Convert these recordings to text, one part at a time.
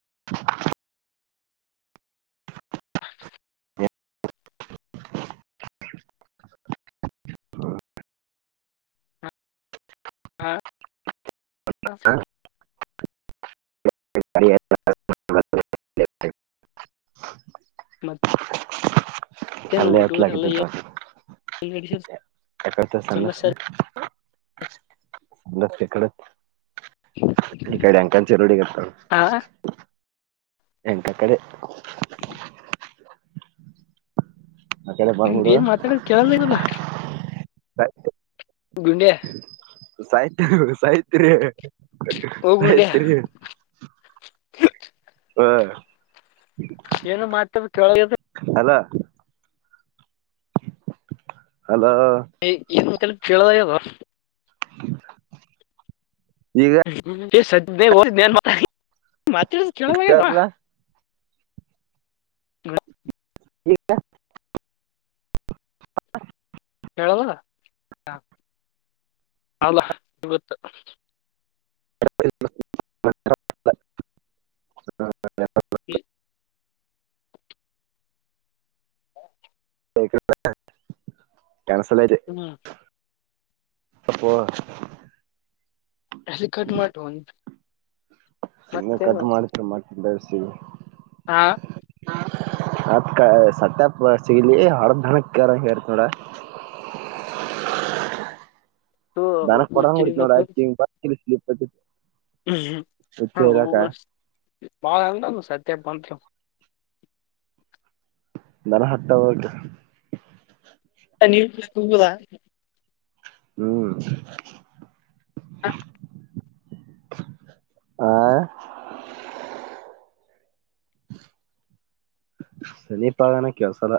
[inaudible] ಹಾ. [unintelligible] [inaudible] ಮತ್ತ. ಪಲ್ಯ ಹಚಲಾಕತಿನಿ ದೋಸ್ತ. ನಡೀ ಯಾ ಯಾಕ ಹೆಚಲತಿ ಸಣ್ಣ. ಸಮಸ್ಯೆ [unintelligible] [unintelligible] ಕಡೆ ಅಂಕಚಿ ರೋಡ್ಡಿ ಗೆ. ಹಾ. ಎಂತ ಕಡೆ. ಹ [unintelligible] ಆ ಕೆಳ ನಿಮ್ದ ಬಬಡುವ ಏನ್ ಮಾತಾಡೋದು ಕೇಳಲ್ಲ [unintelligible] ಗುಂಡಿಯ [unintelligible] ಸಾಯತ್ ಸಾಯತ್ರಿ ಸಾಯತ್ರಿ [unintelligible] ಹ [unintelligible] ಹಾ ಏನು ಮಾಡ್ತೇ ಕೆೇಳಗೆ [unintelligible] ಹಲೋ ಹಲೋ ಇಲ್ [unintelligible] ಕೇಳದಾಗದ ಈಗ ಸ ಜ್ [unintelligible] ಮಾಡ ಮಾತ ಕೇಳ್ತದ? ಹ್ಮ [unintelligible] ಸ [unintelligible] ಹ [unintelligible] ಹೇಳಲ್ಲ ಹ ಅಲ್ಲ ಗತ್ತು [unintelligible] ಹ್ಮ [unintelligible] ಹ್ಮ [unintelligible] ಹಾ [unintelligible] ಕನ್ಸಲ್ ಆಯತೆ ಹ್ಮ್ [unintelligible] ಅಬ [unintelligible] ಅೆ ಕಟಮಟ್ ಹನ್ [unintelligible] ಸುನೆ ಕಟ್ ಮಾಡತ ಮಾಡ ಬಸ ಹಾ [inaudible] ಅತ್ ಸತ್ಯಪ ಸಿಗಲಿ ಹರದಧನ ಹೇರ್ ನೋಡ [unintelligible] [unintelligible] ದರಕ್ ಕೊಡಂಗ್ ಉಜ್ಜಿ ಬಿಡತತ್ ನೋಡ ಸ್ಲಿಪ್ ಐತಿ [inaudible] ಹುಚ್ಚ ಇರಾಕ ಬಾಳ ಸತ್ಯ [unintelligible] ಬಂಂತ ನರ [unintelligible] ಹತ್ತ ಹಕ ನೀುದಾ [unintelligible] ಹ್ಮ್ [inaudible] ಹ [unintelligible] ಆ [inaudible] ಸಮೀಪಗನ ಕೆಲಸಲ್ಲ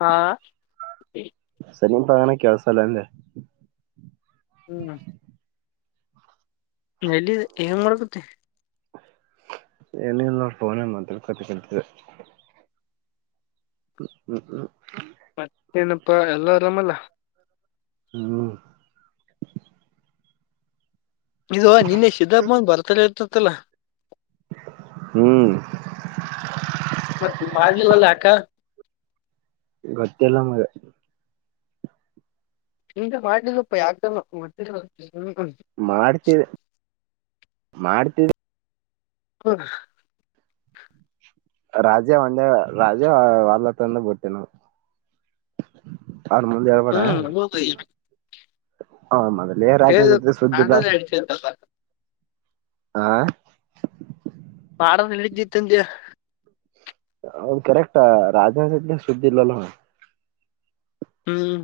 ಹಾ [inaudible] ಸರಿನ್ ಪಗಣ [unintelligible] ಕೆಲಸ ಅಲ್ಲ ಅಂದೆ ಹ್ಮ್ [inaudible] ಎಲ್ಲಿ ಹೆಂಗ ಮಾಡ್ಕತಿ ಏನಿಲ್ಲ ಫೋನಲ್ಲಿ ಮಾತಾಡ್ತಾ ಕುಂತಿದ್ದೆ ಹ್ಮ್ ಹ್ಮ್ ಹ್ಮ್ [inaudible] ಮತ್ತೆ ಏನಪ್ಪಾ ಎಲ್ಲಾ ಆರಾಮಲ್ಲ ಹ್ಮ ಇದು ನಿನ್ನೆ ಸಿದ್ದಪ್ಪನ್ ಬರ್ತಡೇ ಇರ್ತತ್ತಲ್ಲ ಹ್ಮ್ [inaudible] ಮತ್ತೆ ಮಾಾಗಿಲಲ್ಲ ಅಕ್ಕ ಗೊತ್ತ ಎಲ್ಲ ಮ ಹ ಮಾಡ್ಲಿ ಸ್ವಪ್ಪ ಯಾಕ [inaudible] ಮಾಡ್ತವಿ ಮಾಡ್ತವಿ ಹ [unintelligible] ರಾಜೆ ಒಂದೇ ರಾಜೆ ವಲ್ಲ [unintelligible] ತಂದ ಬಟ್ಟೇ ನಾವು ಅವರ ಮುಂದೆ ಹೇಳಬೇಡ ಹ್ಮ್ ಹೌದು ಮಾಡೋದ್ ಲ್ಲೇ ರಾಜನ ಜ ಸುದ್ದಿಲ್ಲ [unintelligible] ಹೇಳ್ತಲ್ಲ ಆಾ [inaudible] ಆಡ ನಡಿದಿತ್ತುಂದ ಅವದು ಕರೆಕ್ಟ್ ರಾಜ ಸುದ್ದಿಲ್ಲಲ್ಲ ಅವ ಹ್ಮ್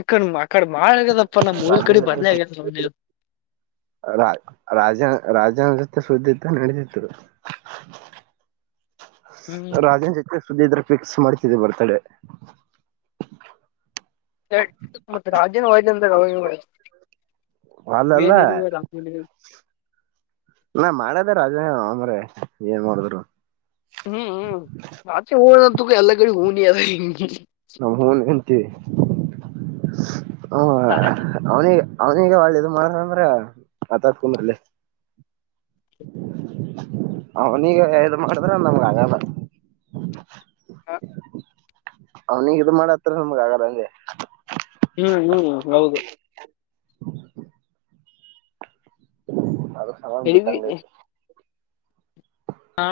ಈಕ ಆಕಡೆ ಮಾಡಳ ಆಗ್ಯದಪ್ಪ ನಮ್ಮ ಮೂಊಲ್ ಕಡೆ ಬರ್ಲ ಆಗ್ಯದ ರ ರಾಜ ರಾಜನೃತ್ತ ಸುದ್ದಿಂದ ನಡೆಸಿದರು ಹ್ಮ್ ರಾಜೇನ್ ಜೊತೆ ಸುದ್ದಿ ಇದ್ರೆ ಫಿಕ್ಸ್ ಮಾಡ್ತಿದ್ದ ಬರ್ತಾಡೆ ಮತ್ತೆ ರಾಜೇನ ವಯ್ದ ಅಂದ್ರ ಅಲ್ಲ ನಾ ಮಾಡದ ರಾಜ ಆಮ್ರ ಏನ್ ಮಾಡಿದ್ರು ಹ್ಮ್ ಹ್ಮ್ ಮಚೆ ಹಂತು ಎಲ್ಲ ಕಡೆ ಹಊನ ಅ ಹ ಹ್ಮ್ ಅವನ ಅವನಗ ಒಳ್ಳಿದ ಮಾಡಂದ್ರ ಆತ ಕುಂದಲ್ಲಿ ಹ ನೀಗ ಇದು ಮಾಡುದ್ರ ನಮ್ಗ ಆಗಲ್ಲ ಹ ಅವನಿಗ ಇ ಮಾಡತ್ತಾರ ನಮಗ ಆಗದಂಗೆ ಹ್ಮ್ ಹ್ಮ್ ಹೌದು ಹ ಆದ್ರ ಸಮನ್ ಎ ಬಿಟ್ಟಂಗೈತು ಹಾ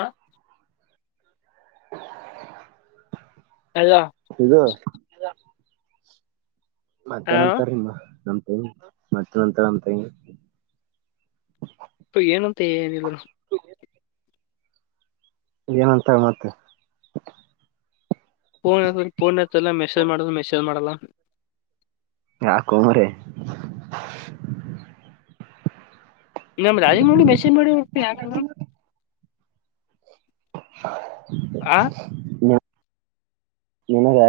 ಅಲ್ಲ ಇಗ ಹಾ ಮತ್ತೆನಂತಾರಮ್ಮ ನ ಮತ್ತೆ ನಂತರ ಅಂತ ಸ ಏನಂತ ಏನಿಲ್ಲರು ಏನಂತ ಮತ್ತೆ ಫೋನ್ ಫೋನ್ ಹತ್ತ ಎ ಮೆಸೇಜ್ ಮಾಡ್ರ್ ಮೆಸೇಜ್ ಮಾಡಲ್ಲ ರಾಕು ಮ ರ ನಮ್ಮ ರಾಜಮೌಳಿ ಮೆಸಿನ್ ಮಳಿ ಯ ಮ್ ಹಾ ಆ ಕನು ಯ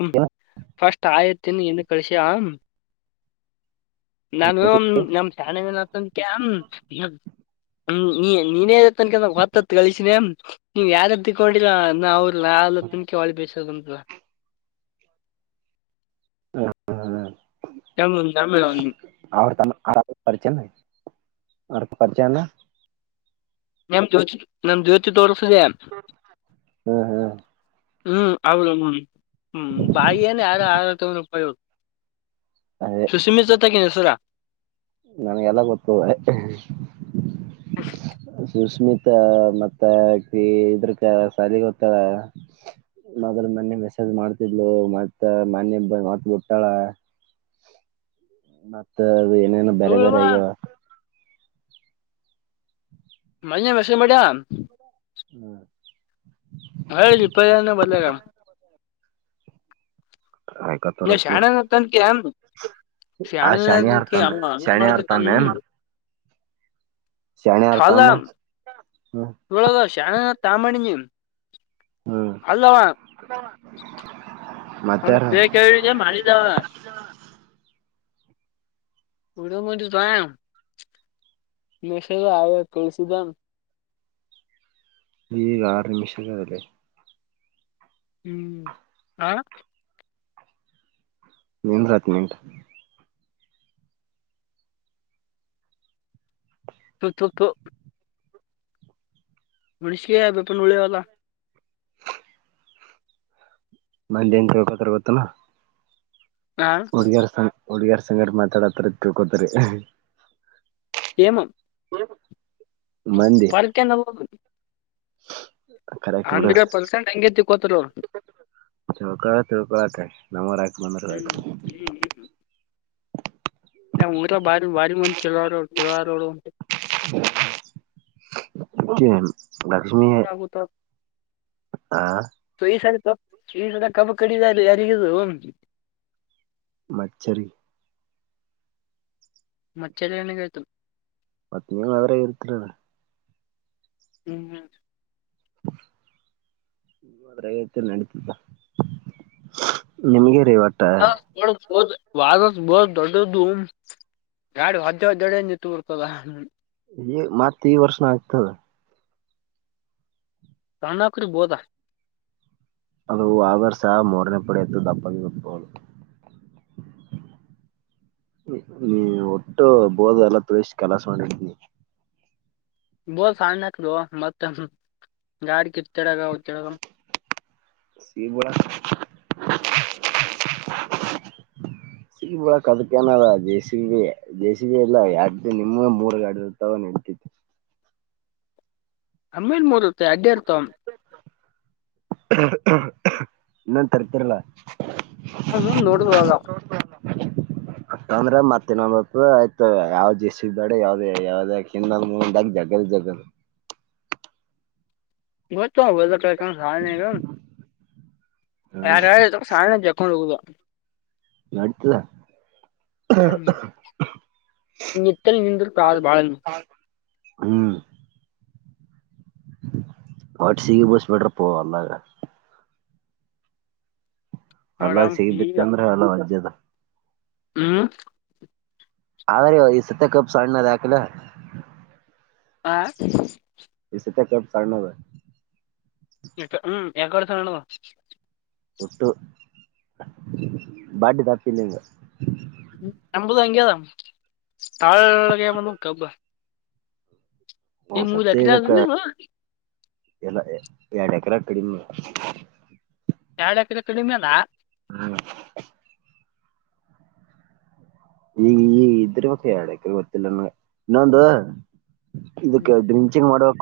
ಹ್ಮ ಫಸ್ಟ್ ಆಯತ್ತಿನ ಎಂದುದ ಕಳಸಿ ಆಂ ನಾನು ನಮ ಶಾಣೆತ ನೀ ನೀನೇ ಮತ್ತನ ಹತ್ತ ಕಳಿಸಿನೇ ನೀವ್ ಯಾರ ತಕೊಂಡಿರ ನ ಅವ್ರ ನ ತಿನಕ ಹೊಳಿ ಬೇಸೋದಂತ ಹ ಹ ಹಾ ನಮ್ ನಮ್ ಆವಡ್ತಾನ ಆರಾಮ ಪಚ ಆಕ ಪಾರಜನಾ ನಮ್ ಜೋತಿ ನಮ್ ಜ್ಯೋತಿ ತೋಲ್ ಹ್ಮ್ ಹ್ಮ್ ಹ್ಮ್ ಅವಳ ಹ್ಮ ಹ್ಮ್ ಬಾಗಿಯನ ಯಾರು ಆ ತಾವ ರೂಪಾಯಿ ಸುಸಿಮಿತ ಜತೆಕ ನಸವರ ನನ್ಗೆಲ್ಲ ಗೊತ್ತದೆ ಸುಶ್ಮತ್ ಮ ಮತ್ತ ಇದ್ರಕ ಸಾಲಿಗೆ ಗೊತ್ತ ಮದ್ರ ಮೊನ್ನಿ ಮೆಸೇಜ್ ಮಾಡ್ತಿದ್ಲು ಮತ್ತ ಮನೆಬ್ಬ ಮತ್ ಬಿಟ್ಟಾಳ ಮತ್ತ ಅದು ಏನೇನು ಬೇರೆ ಬೇರೆ ಆಗ್ಯಾವ [unintelligible] ವಿಷ ಮಾಡಾ ಹ್ಮ್ ಹೇಳ ಇಪ್ಪನ ಬರ್ಲರ ಆಕ ನೀ ತರು ಶಾಣೆನತ್ತನ್ಕ ಆ ಶನಿ ಶಾಣೆನಕ ಆರ್ತಮ್ಮೆ ಅವ ಅವನ್ ಶನಿ ಮಾಡ್ಬೇಕ ಆರ್ತಮ್ಮೆ ನು ನಾನು ಶಣಿ ಆರ್ತಮ್ಮ ಹ್ಮ ಇಳದ ಶಾನ ತಾಮಣನ್ ಹ್ಮ ಹ ತ ಕ ಮಾಡಾರಿದವ ಡ ಮೆಸೇಜ್ ಹಾಯ್ ಅಂತ ಕಳ್ಸದ್ದ ಈ ಆರು ನಿಮಿಷಕ್ಕ ಲೇ ಹ್ಮ್ ಆ ಎನ್ರ ಹದಿನೆಂಟು ತ್ತೂ ತ್ತು ತ್ತೂ ಮನುಷಿಗೆ ಅದುಬಪಳ್ಳವಲ್ಲ. ಮಂದಿ ಎನ್ ತಿಳಕೊತಾರ ಗೊತ್ತೆ ಏನಾ? ಹ ಹುಡುಗಿಯರ ಸಂ ಹುಡುಗಿಯರ ಸಂಗಟ ಮಾತಾಡತ್ರ ತಿಳ್ಕೋತರಿ ಏನು [unintelligible] ಮಂದಿ ಫರ್ಕೆ ನಬೋದು [unintelligible] ಹಂಡ್ರೆಡ್ ಪರ್ಸೆಂಟ್ ಹೆಂಗೇತಿ ಕೋತರ ತಿಳಕೊರ ತಿಳಕೊರಾಕ ನಮಗ ರಕ್ಕ ಬಂದ್ರ ಆತ್. ಹ್ಮ್ ನಿಮ್ಮ ಊರ ಭಾರಿ ಭಾರಿ ಮಂದ ಚಳುವ ಆವಾರೋ. ಕೆ ಲಕ್ಷ್ಮಿ ಆಗುತ್ತ ಆ ಈಸತೆ ದೆಲ್ಲಾ ಕಬ್ಬು ಕಡಿದಲ್ಲ ಯಾರಿಗ ಹೊ? ಮಚ್ಚ ರಿ ಗೆ ಮಚ್ಚರಿ ಅಣ್ಣಾಗೆ ಆಯ್ತು ಮತ್ತೆ ನೀವ್ ಅದರಾಗ ಇರತಿರಲ್ಲ. ಹ್ಮ್ ಹ್ಮ ಇತ್ರಗತ ನಡತಿದ್ದಾ ನಿಮಗೆ ಹಾ ಒ ಹೌದು ವಾಹದ ವಸ್ರ ದೊಡ್ಡದ್ದು ಗಾಡಿ ಹೊ್ದದ್ದಡ ನಿತ್ತು ಬರ್ತದ ಈ ಮತ್ ಈ ವರ್ಷನ ಆಯ್ತದ ರ್ಣಕರಿ ಬೋದಾ ಅದು ವಾದರ್ಶ ಮೂರನೇ ಪಡೆಯತ್ತುು ದಪ್ಪಾಗಿ ಗತ್ತಬಹುದು ನೀ ಒಟ್ಟು ಬೋದ ಎಲ್ಲ ತುಳಸ ಕೆಲಾಸ ಮಾಡಿರ್ತೀನಿ ಬೋಲ್ ಸಣ್ಣಕ್ದು ಮತ್ತ ಗಾಡ ಕಿ [unintelligible] [unintelligible] ಸಿಗ ಬಿಳ ಕದಕನದ ಜೇಸ ಬಿ ಜೇಸಿಬ ಎಲ್ಲ ಯಡ್ ನಿಮ ಮೂರ್ಗಾಡಿ ಇರ್ತ್ತವ ನೆಡಿತಿ [unintelligible] ನಮ್ಮೇನ್ ಮೂರತ್ತೆ ಯಾಡ್ಡ ಇರ್ತವ ಇನ್ನೊಂದು ತರ್ತಿರ್ಲ ಹ ಹ ನೋಡದು ಆಾಗ [unintelligible] ಅ ಅಂದ್ರೆ ಮತ್ತೆ ನತ್ತು ಆಯ್ತು ಯಾವ್ದ್ ಎಸ್ಸ್ದಾಡ ಯಾವ್ದ ಯಾವ್ದ ಹಿಂದ ಮುಂದಾಗ ಜಗ ಜಗದು ಇವತ್ತು [unintelligible] ಹ್ಮ್ ಯಾರ ಯಾರ ತ ಸಾವ ಜಕ್ಕಂಡ ಹೋಗೋದ ನಡ್ತದಾ ನಿತ್ತಲ್ ನಿಂತ ಪ್ರಾ ಕಾಲ ಹ್ಮ್ ವಟ್ಸಿಗೆ ಸಿಗಿ ಬಳಸ ಬಿಡ್ರಪ್ಪ ಅಲ್ಲಾಗ ನೋಡ ಅಲ್ಲಾ ಸಿಗಿ ಈಗ ಬಿತ್ತ ಅಂದ್ರೆ ಎಲ್ಲ ಒರ್ಜದ ಹ್ಮ್ ಹ ರ ಈ ಸತ್ತ ಕಬ್ ಸ್ಣ ನ ದಾಖಲ್ಲ ಆ ಈ ಸತ ಕಪ್ [unintelligible] ಹ್ಮ್ ಯಾಕರ್ತ ನಣುವ ಒಟ್ಟು ಬಡ್ಡಿ ದಪ್ಫೀಲಿಂಗ್ ನಮ್ದು ಹಂಗೆ ಅದ ತಾಳಗೆ ಬಂದದ ಕಬ್ಬ ಹ್ಮ ಈ ಮೂರ್ ಸತ್ಯ ಎಕರೆ ಅದ ಇದಕ್ಕೆ ನೀವು ಎಲ್ಲ ಎರಡು ಎಕರೆ ಕಡಿಮೆ ಎಡ ಎಕರೆ ಕಡಿಮೆಲ್ಲ ಹ್ಮ್ ಈಗ ಈ ಇದ್ರ ಬಕ ಗೊತಿಲ್ಲ ನನಗ ಇನ್ನೊಂದು ಹ್ಮ್ ಇದಕ್ಕೆ ಡ್ರಿಂಚಿಂಗ್ ಮಾಡುಬೇಕ್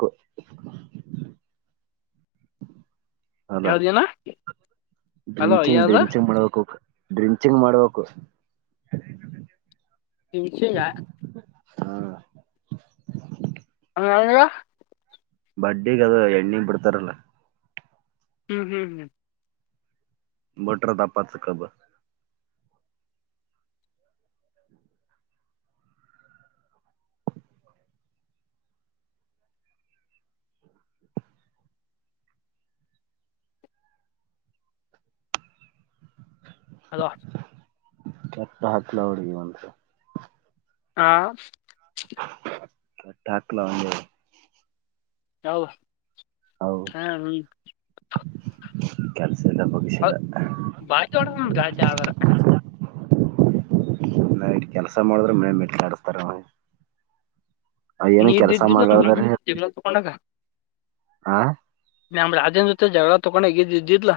ಅದಾ ಯಾವ್ದೇನ ಅಲೋ ಡ್ರಿಂಚಿಂಗ್ ಯಾವ್ದ ಡ್ರಿಂಚಿಂಗ್ ಮಾಡಬೇಕು ಡ್ರಿಂಚಿಂಗ್ ಮಾಡ್ಬೇಕು ನಿ ವಿಷಯಂಗ ಹಾ [unintelligible] ಬಡ್ಡಿಗ್ ಅದು ಎಣ್ಣಿಗ್ ಬಿಡ್ತಾರಲ್ಲ. ಹ್ಮ್ ಹ್ಮ್ ಭಟ್ರು [unintelligible] ಅಲೋ ಕೆಟ್ಟ ಹತ್ತುಲ ಒಡಗ ಒಂದುಸ ಹಾ [unintelligible] ಒಂದ ಹೌದು ಹಾ ಹ [inaudible] ಹೌ ಬಗ್ಸಿಲ್ಲ ಬಾಜ ಒಳ ರಾಜ ಜಾವದರಸ ನೈಟ್ ಕೆಲ್ಸ ಮಾಡಿದ್ರೆ ಮೆ ಮೆಟ್ಲ ಆಡಿಸತಾರ ಅವ ಅ ಏನು ನೀ ಕೆಲ್ಸ ಇದ್ದಿದ್ದಿಲ್ಲ ನಮ್ ರಾಜನ್ ಮಾಡ್ತಾಳ್ರಾಡನೆ ಜೊತೆ ಜಗಳ ತಕೊಂಡಾಗ ಹಾ ನಳ ಅದೇನ್ ಜೊತೆ ಜಗಳ ತೊೊಂಡ ಹಗಿದ್ದ ಇದಿದ್ಾ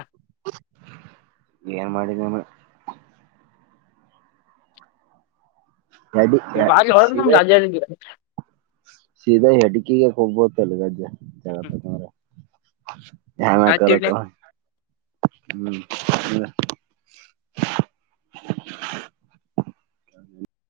ಏನ್ ಮಾಡಿದ ನನ ಎಡಿ ಬಾಗಿ ಹೊದು ನಮ ಸೀದಾ ರಾಜ್ಯ ಸೀದಾ ಹೆಡಕೀಗೆ ಹೋಗ್ಬೋತ್ತಲ್ಲಿ [unintelligible] [unintelligible] [unintelligible] ಆಯ್ತಿಡ್ಲಿ ನ್ಕಾರಕ್ಕ ಹ್ಮ್ ಇಲ್ಲ [inaudible]